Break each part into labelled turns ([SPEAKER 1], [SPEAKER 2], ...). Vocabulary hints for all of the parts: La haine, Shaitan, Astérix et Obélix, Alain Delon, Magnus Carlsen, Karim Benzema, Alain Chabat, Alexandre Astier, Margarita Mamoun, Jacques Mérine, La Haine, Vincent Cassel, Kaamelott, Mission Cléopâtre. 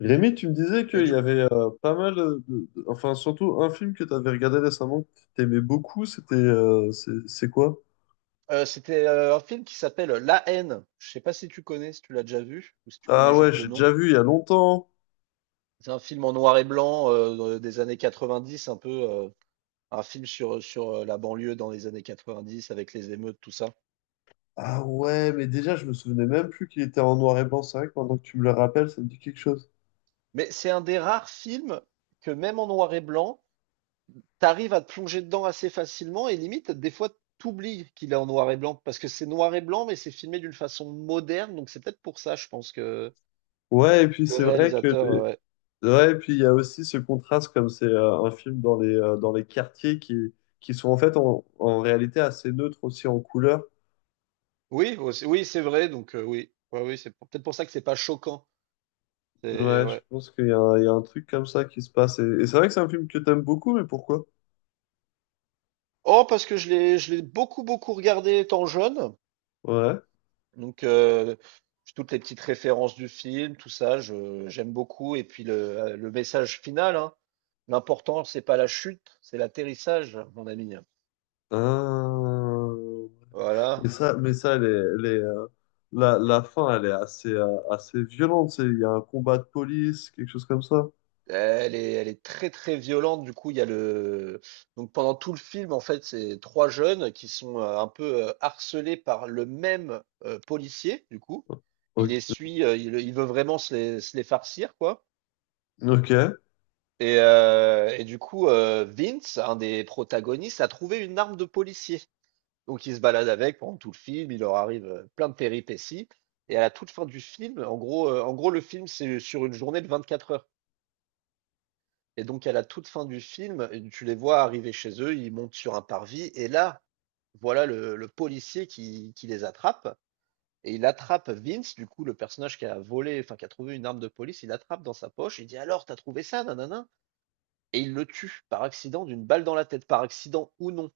[SPEAKER 1] Rémi, tu me disais
[SPEAKER 2] Et
[SPEAKER 1] qu'il y
[SPEAKER 2] du
[SPEAKER 1] avait pas mal de. Enfin, surtout un film que tu avais regardé récemment que tu aimais beaucoup, c'était c'est quoi?
[SPEAKER 2] C'était un film qui s'appelle La Haine. Je sais pas si tu connais, si tu l'as déjà vu ou si tu connais
[SPEAKER 1] Ah ouais,
[SPEAKER 2] juste de
[SPEAKER 1] j'ai
[SPEAKER 2] nom?
[SPEAKER 1] déjà vu il y a longtemps.
[SPEAKER 2] C'est un film en noir et blanc, des années 90, un peu, un film sur la banlieue dans les années 90 avec les émeutes, tout ça.
[SPEAKER 1] Ah ouais, mais déjà, je me souvenais même plus qu'il était en noir et blanc. C'est vrai que maintenant que tu me le rappelles, ça me dit quelque chose.
[SPEAKER 2] Mais c'est un des rares films que même en noir et blanc, t'arrives à te plonger dedans assez facilement et limite, des fois, t'oublies qu'il est en noir et blanc parce que c'est noir et blanc, mais c'est filmé d'une façon moderne, donc c'est peut-être pour ça, je pense que
[SPEAKER 1] Ouais, et puis
[SPEAKER 2] le
[SPEAKER 1] c'est vrai que...
[SPEAKER 2] réalisateur,
[SPEAKER 1] Ouais, et puis il y a aussi ce contraste, comme c'est un film dans les quartiers qui sont en fait en réalité assez neutres aussi en couleur.
[SPEAKER 2] Oui, c'est vrai, oui, peut-être pour ça que c'est pas choquant. C'est
[SPEAKER 1] Ouais, je
[SPEAKER 2] ouais.
[SPEAKER 1] pense qu'il y a, il y a un truc comme ça qui se passe. Et c'est vrai que c'est un film que t'aimes beaucoup, mais pourquoi?
[SPEAKER 2] Oh, parce que je l'ai beaucoup, beaucoup regardé étant jeune,
[SPEAKER 1] Ouais.
[SPEAKER 2] donc euh, toutes les petites références du film, tout ça, j'aime beaucoup. Et puis le message final, hein. L'important, c'est pas la chute, c'est l'atterrissage, mon ami.
[SPEAKER 1] Ah.
[SPEAKER 2] Voilà.
[SPEAKER 1] Mais ça, les, la, la fin, elle est assez, assez violente. Il y a un combat de police, quelque chose comme ça.
[SPEAKER 2] Elle est très très violente. Du coup, il y a le donc pendant tout le film, en fait, c'est trois jeunes qui sont un peu harcelés par le même policier. Du coup,
[SPEAKER 1] O-
[SPEAKER 2] il les
[SPEAKER 1] Ok.
[SPEAKER 2] suit, il veut vraiment se les farcir, quoi.
[SPEAKER 1] Ok.
[SPEAKER 2] Vince, un des protagonistes, a trouvé une arme de policier. Donc, il se balade avec pendant tout le film. Il leur arrive plein de péripéties. Et à la toute fin du film, en gros, le film, c'est sur une journée de 24 heures. Et donc à la toute fin du film, tu les vois arriver chez eux, ils montent sur un parvis et là, voilà le policier qui les attrape et il attrape Vince, du coup, le personnage qui a volé, enfin qui a trouvé une arme de police, il l'attrape dans sa poche, il dit: «Alors, t'as trouvé ça? Nanana et il le tue par accident d'une balle dans la tête, par accident ou non.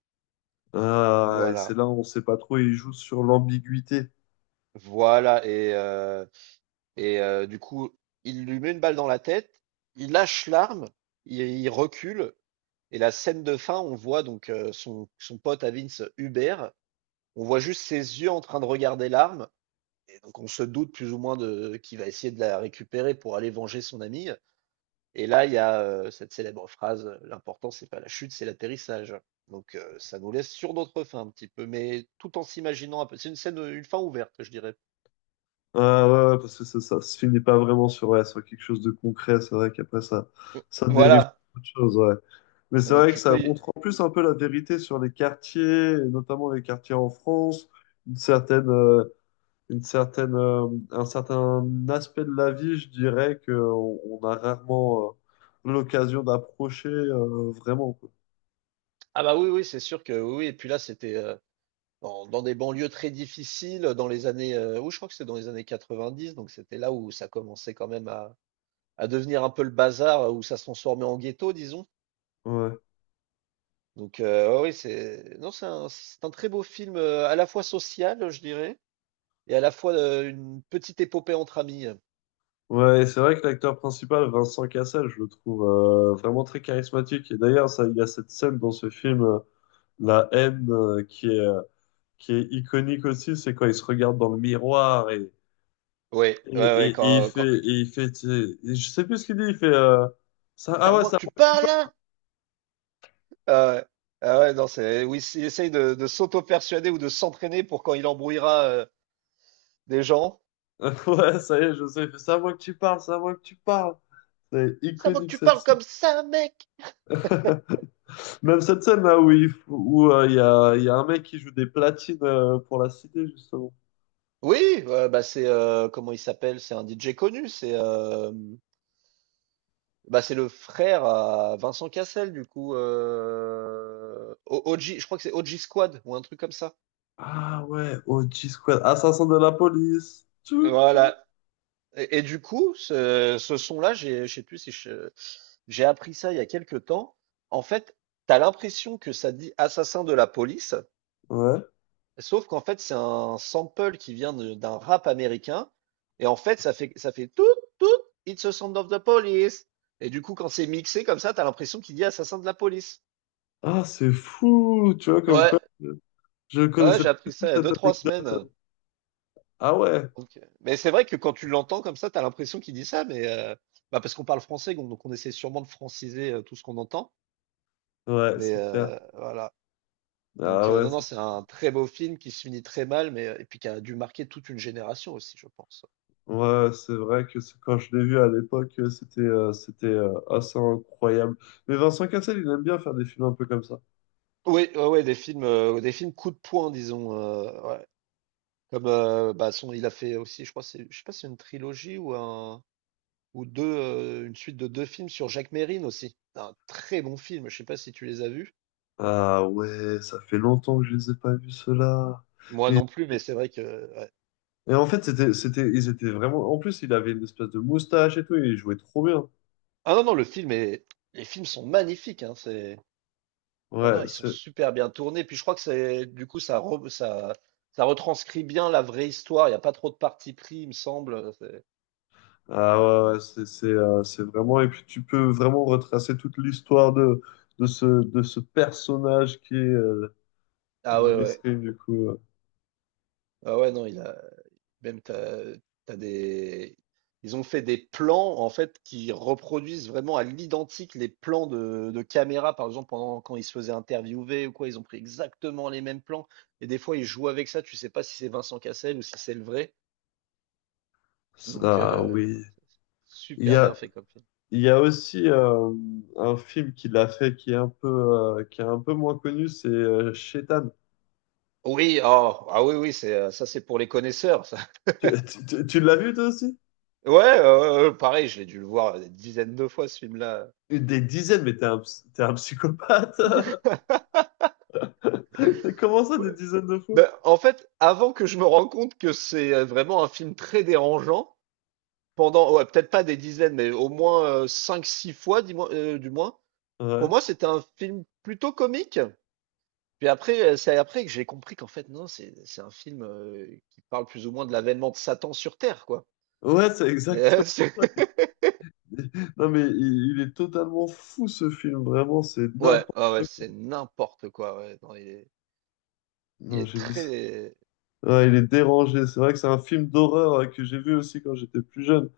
[SPEAKER 2] Donc,
[SPEAKER 1] Ah, et
[SPEAKER 2] voilà,
[SPEAKER 1] c'est là où on sait pas trop, il joue sur l'ambiguïté.
[SPEAKER 2] voilà et heu et heu, du coup, il lui met une balle dans la tête, il lâche l'arme, il recule et la scène de fin, on voit donc, son pote à Vince, Hubert. On voit juste ses yeux en train de regarder l'arme. Et donc on se doute plus ou moins de qu'il va essayer de la récupérer pour aller venger son ami. Et là, il y a cette célèbre phrase l'important, c'est pas la chute, c'est l'atterrissage. Ça nous laisse sur notre fin un petit peu, mais tout en s'imaginant un peu. C'est une scène, une fin ouverte, je dirais.
[SPEAKER 1] Ah ouais, ouais, ouais, parce que ça se finit pas vraiment sur, ouais, sur quelque chose de concret. C'est vrai qu'après, ça dérive
[SPEAKER 2] Voilà.
[SPEAKER 1] sur autre chose, ouais. Mais c'est
[SPEAKER 2] Donc,
[SPEAKER 1] vrai que
[SPEAKER 2] tu
[SPEAKER 1] ça
[SPEAKER 2] peux. y-
[SPEAKER 1] montre en plus un peu la vérité sur les quartiers, et notamment les quartiers en France, une certaine, euh, une certaine, un certain aspect de la vie, je dirais, que on a rarement l'occasion d'approcher vraiment, quoi.
[SPEAKER 2] Ah bah oui, oui, c'est sûr que oui. Oui. Et puis là, dans des banlieues très difficiles, dans les années. Oui, je crois que c'est dans les années 90, donc c'était là où ça commençait quand même à devenir un peu le bazar où ça se transformait en ghetto, disons.
[SPEAKER 1] Ouais.
[SPEAKER 2] Oui, c'est non, c'est un très beau film à la fois social, je dirais, et à la fois une petite épopée entre amis.
[SPEAKER 1] Ouais, et c'est vrai que l'acteur principal, Vincent Cassel, je le trouve vraiment très charismatique. Et d'ailleurs, ça, il y a cette scène dans ce film, La Haine, qui est iconique aussi. C'est quand il se regarde dans le miroir
[SPEAKER 2] Oui, ouais, ouais,
[SPEAKER 1] Et il fait, tu je sais plus ce qu'il dit, il fait, ça,
[SPEAKER 2] C'est à
[SPEAKER 1] ah ouais,
[SPEAKER 2] moi que
[SPEAKER 1] ça,
[SPEAKER 2] tu parles, là? Ah ouais, ah ouais, non, c'est oui, il essaye de s'auto-persuader ou de s'entraîner pour quand il embrouillera des gens.
[SPEAKER 1] ouais, ça y est, je sais, il fait, c'est à moi que tu parles, c'est à moi que tu parles. C'est
[SPEAKER 2] C'est à moi que
[SPEAKER 1] iconique
[SPEAKER 2] tu parles
[SPEAKER 1] celle-ci.
[SPEAKER 2] comme ça, mec!
[SPEAKER 1] Même cette scène là où il y a un mec qui joue des platines pour la cité, justement.
[SPEAKER 2] Oui, ouais, bah c'est comment il s'appelle? C'est un DJ connu, c'est bah, c'est le frère à Vincent Cassel, du coup. OG, je crois que c'est OG Squad ou un truc comme ça.
[SPEAKER 1] Ah ouais, OG Squad, assassin de la police. Tchou, tchou.
[SPEAKER 2] Voilà. Ce son-là, j'ai- je sais plus si je- j'ai appris ça il y a quelques temps. En fait, t'as l'impression que ça dit assassin de la police,
[SPEAKER 1] Ouais.
[SPEAKER 2] sauf qu'en fait, c'est un sample d'un rap américain. Et en fait, ça fait tout, tout, it's a sound of the police. Et du coup, quand c'est mixé comme ça, t'as l'impression qu'il dit assassin de la police.
[SPEAKER 1] Ah, c'est fou, tu vois, comme
[SPEAKER 2] Ouais,
[SPEAKER 1] quoi, je
[SPEAKER 2] ouais,
[SPEAKER 1] connaissais
[SPEAKER 2] j'ai
[SPEAKER 1] pas
[SPEAKER 2] appris ça
[SPEAKER 1] du tout
[SPEAKER 2] il y a
[SPEAKER 1] cette
[SPEAKER 2] deux-trois
[SPEAKER 1] technique.
[SPEAKER 2] semaines.
[SPEAKER 1] Ah ouais,
[SPEAKER 2] Mais c'est vrai que quand tu l'entends comme ça, tu as l'impression qu'il dit ça, bah parce qu'on parle français, donc on essaie sûrement de franciser tout ce qu'on entend.
[SPEAKER 1] ouais, c'est clair.
[SPEAKER 2] Voilà.
[SPEAKER 1] Ah ouais,
[SPEAKER 2] Non, non, c'est un très beau film qui se finit très mal, et puis qui a dû marquer toute une génération aussi, je pense.
[SPEAKER 1] ouais, c'est vrai que quand je l'ai vu à l'époque, c'était assez incroyable. Mais Vincent Cassel, il aime bien faire des films un peu comme ça.
[SPEAKER 2] Oui, ouais, ouais, des films coup de poing, disons. Ouais. Il a fait aussi, je crois, c'est, je sais pas, si c'est une trilogie ou deux, une suite de deux films sur Jacques Mérine aussi. Un très bon film. Je sais pas si tu les as vus.
[SPEAKER 1] Ah ouais, ça fait longtemps que je les ai pas vus ceux-là.
[SPEAKER 2] Moi
[SPEAKER 1] Mais
[SPEAKER 2] non plus, mais c'est vrai que ouais.
[SPEAKER 1] et en fait, c'était ils étaient vraiment. En plus, il avait une espèce de moustache et tout, et il jouait trop bien.
[SPEAKER 2] Ah non, non, le film est... Les films sont magnifiques, hein, c'est... Non, non,
[SPEAKER 1] Ouais,
[SPEAKER 2] ils sont
[SPEAKER 1] c'est.
[SPEAKER 2] super bien tournés. Puis je crois que c'est... ça retranscrit bien la vraie histoire. Il n'y a pas trop de parti pris, il me semble.
[SPEAKER 1] Ah ouais, ouais, ouais, c'est c'est vraiment. Et puis tu peux vraiment retracer toute l'histoire de ce personnage qui est
[SPEAKER 2] Ah ouais, ouais.
[SPEAKER 1] mesquin du coup.
[SPEAKER 2] Ah ouais, non, il a... Même t'as... t'as des... Ils ont fait des plans, en fait, qui reproduisent vraiment à l'identique les plans de caméra, par exemple, pendant quand ils se faisaient interviewer ou quoi, ils ont pris exactement les mêmes plans. Et des fois, ils jouent avec ça, tu sais pas si c'est Vincent Cassel ou si c'est le vrai. Donc,
[SPEAKER 1] Ça
[SPEAKER 2] euh,
[SPEAKER 1] oui. Il y
[SPEAKER 2] super bien
[SPEAKER 1] a
[SPEAKER 2] fait comme film.
[SPEAKER 1] Il y a aussi un film qu'il a fait qui est un peu, qui est un peu moins connu, c'est Shaitan.
[SPEAKER 2] Oui, ah oui, oui, c'est ça, c'est pour les connaisseurs, ça.
[SPEAKER 1] Tu l'as vu toi aussi?
[SPEAKER 2] Ouais, pareil, je l'ai dû le voir des dizaines de fois, ce film-là.
[SPEAKER 1] Des dizaines, mais t'es un psychopathe. Comment ça,
[SPEAKER 2] Ouais.
[SPEAKER 1] des dizaines de fois?
[SPEAKER 2] Ben, en fait, avant que je me rende compte que c'est vraiment un film très dérangeant, pendant, ouais, peut-être pas des dizaines, mais au moins cinq, six fois, dis-moi, du moins, pour
[SPEAKER 1] Ouais.
[SPEAKER 2] moi, c'était un film plutôt comique. Puis après, c'est après que j'ai compris qu'en fait, non, c'est un film qui parle plus ou moins de l'avènement de Satan sur Terre, quoi.
[SPEAKER 1] Ouais, c'est exact. Non, mais il est totalement fou ce film, vraiment, c'est n'importe
[SPEAKER 2] Ouais, ouais, ouais,
[SPEAKER 1] quoi.
[SPEAKER 2] c'est n'importe quoi. Ouais. Non, il
[SPEAKER 1] Non,
[SPEAKER 2] est
[SPEAKER 1] j'ai vu ça.
[SPEAKER 2] très.
[SPEAKER 1] Ouais, il est dérangé. C'est vrai que c'est un film d'horreur que j'ai vu aussi quand j'étais plus jeune.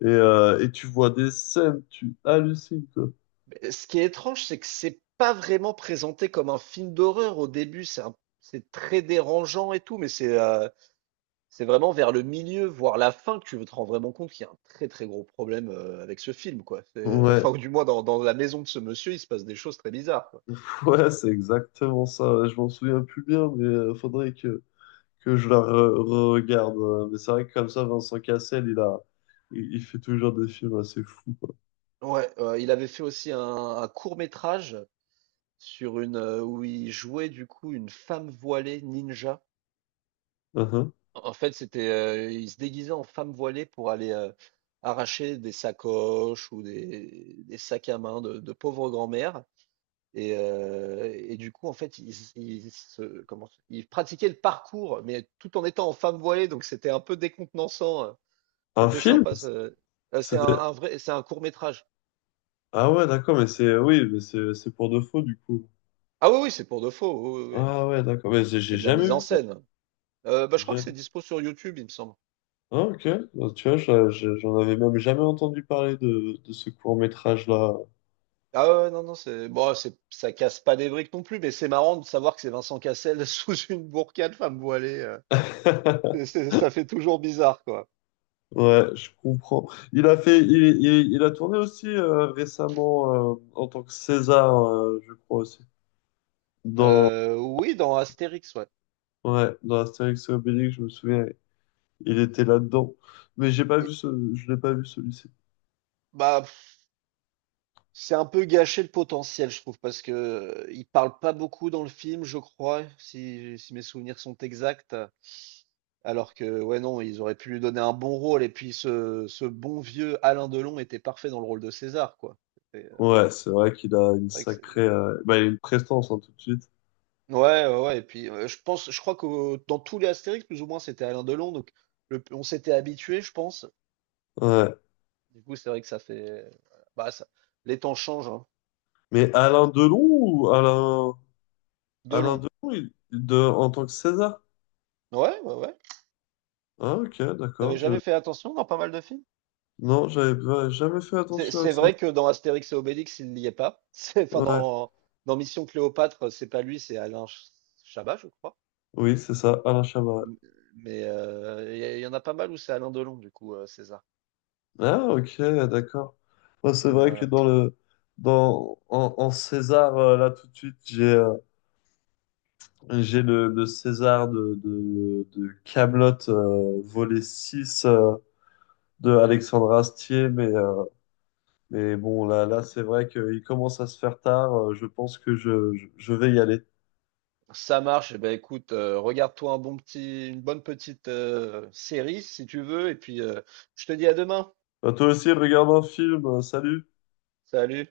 [SPEAKER 1] Et tu vois des scènes, tu hallucines, quoi.
[SPEAKER 2] Mais ce qui est étrange, c'est que c'est pas vraiment présenté comme un film d'horreur au début. C'est très dérangeant et tout, c'est vraiment vers le milieu, voire la fin, que tu te rends vraiment compte qu'il y a un très très gros problème avec ce film, quoi.
[SPEAKER 1] Ouais.
[SPEAKER 2] Enfin, ou du moins dans la maison de ce monsieur, il se passe des choses très bizarres, quoi.
[SPEAKER 1] Ouais, c'est exactement ça. Ouais, je m'en souviens plus bien, mais faudrait que je la regarde. Mais c'est vrai que comme ça, Vincent Cassel, il fait toujours des films assez fous, quoi.
[SPEAKER 2] Ouais, il avait fait aussi un court-métrage sur une où il jouait du coup une femme voilée ninja.
[SPEAKER 1] Mhm.
[SPEAKER 2] En fait, ils se déguisaient en femmes voilées pour aller, arracher des sacoches ou des sacs à main de pauvres grand-mères et et du coup, en fait, ils ils se comment ils pratiquaient le parcours, mais tout en étant en femmes voilées, donc c'était un peu décontenançant,
[SPEAKER 1] Un
[SPEAKER 2] c'était
[SPEAKER 1] film?
[SPEAKER 2] sympa ce c'est un
[SPEAKER 1] C'était...
[SPEAKER 2] court-métrage.
[SPEAKER 1] Ah ouais, d'accord, mais c'est... Oui, mais c'est pour de faux, du coup.
[SPEAKER 2] Ah oui, oui, c'est pour de faux, oui, oui,
[SPEAKER 1] Ah
[SPEAKER 2] oui.
[SPEAKER 1] ouais, d'accord, mais j'ai
[SPEAKER 2] C'est
[SPEAKER 1] j'ai
[SPEAKER 2] de la
[SPEAKER 1] jamais
[SPEAKER 2] mise en
[SPEAKER 1] vu ça.
[SPEAKER 2] scène. Bah,
[SPEAKER 1] J'ai
[SPEAKER 2] je crois que
[SPEAKER 1] jamais-
[SPEAKER 2] c'est dispo sur YouTube, il me semble.
[SPEAKER 1] Ah ok, bah, tu vois, j'en avais même jamais entendu parler de ce court-métrage-là.
[SPEAKER 2] Ah ouais, ouais, non, non, c'est bon, c'est ça casse pas des briques non plus, mais c'est marrant de savoir que c'est Vincent Cassel sous une burqa de femme voilée. Ça fait toujours bizarre, quoi.
[SPEAKER 1] Ouais, je comprends. Il a fait, il- Il a tourné aussi récemment en tant que César, je crois aussi. Dans,
[SPEAKER 2] Oui, dans Astérix, ouais.
[SPEAKER 1] ouais, dans Astérix et Obélix, je me souviens, il était là-dedans. Mais j'ai pas
[SPEAKER 2] Et-
[SPEAKER 1] vu ce, je l'ai pas vu celui-ci.
[SPEAKER 2] Bah, pff, c'est un peu gâché le potentiel, je trouve, parce que il parle pas beaucoup dans le film, je crois, si mes souvenirs sont exacts. Alors que, ouais, non, ils auraient pu lui donner un bon rôle, et puis ce bon vieux Alain Delon était parfait dans le rôle de César, quoi.
[SPEAKER 1] Ouais, c'est vrai qu'il a une
[SPEAKER 2] C'est vrai
[SPEAKER 1] sacrée,
[SPEAKER 2] que
[SPEAKER 1] bah, il a une prestance hein, tout de suite.
[SPEAKER 2] ouais, ouais, ouais, et puis je crois que dans tous les Astérix, plus ou moins, c'était Alain Delon, donc le on s'était habitué, je pense.
[SPEAKER 1] Ouais.
[SPEAKER 2] Du coup, c'est vrai que ça fait bah, ça les temps changent, hein.
[SPEAKER 1] Mais Alain Delon ou Alain, Alain
[SPEAKER 2] Delon.
[SPEAKER 1] Delon, en tant que César?
[SPEAKER 2] Ouais, ouais, ouais.
[SPEAKER 1] Ah, ok, d'accord.
[SPEAKER 2] Tu
[SPEAKER 1] Je,
[SPEAKER 2] jamais fait attention dans pas mal de films?
[SPEAKER 1] non, j'avais jamais fait attention à
[SPEAKER 2] C'est
[SPEAKER 1] ça.
[SPEAKER 2] vrai que dans Astérix et Obélix, il n'y est pas. C'est enfin
[SPEAKER 1] Ouais.
[SPEAKER 2] dans Dans Mission Cléopâtre, c'est pas lui, c'est Alain Ch Chabat, je crois.
[SPEAKER 1] Oui, c'est ça, Alain Chabat.
[SPEAKER 2] M mais il y a Il y en a pas mal où c'est Alain Delon, du coup, César.
[SPEAKER 1] Ah, ok, d'accord. Moi, c'est vrai que
[SPEAKER 2] Voilà.
[SPEAKER 1] dans le dans en, en César là tout de suite, j'ai le César de Kaamelott volet 6 de Alexandre Astier mais bon là c'est vrai qu'il commence à se faire tard, je pense que je vais y aller.
[SPEAKER 2] Ça marche. Eh ben, écoute, regarde-toi une bonne petite série si tu veux, et puis je te dis à demain.
[SPEAKER 1] Bah, toi aussi regarde un film, salut.
[SPEAKER 2] Salut.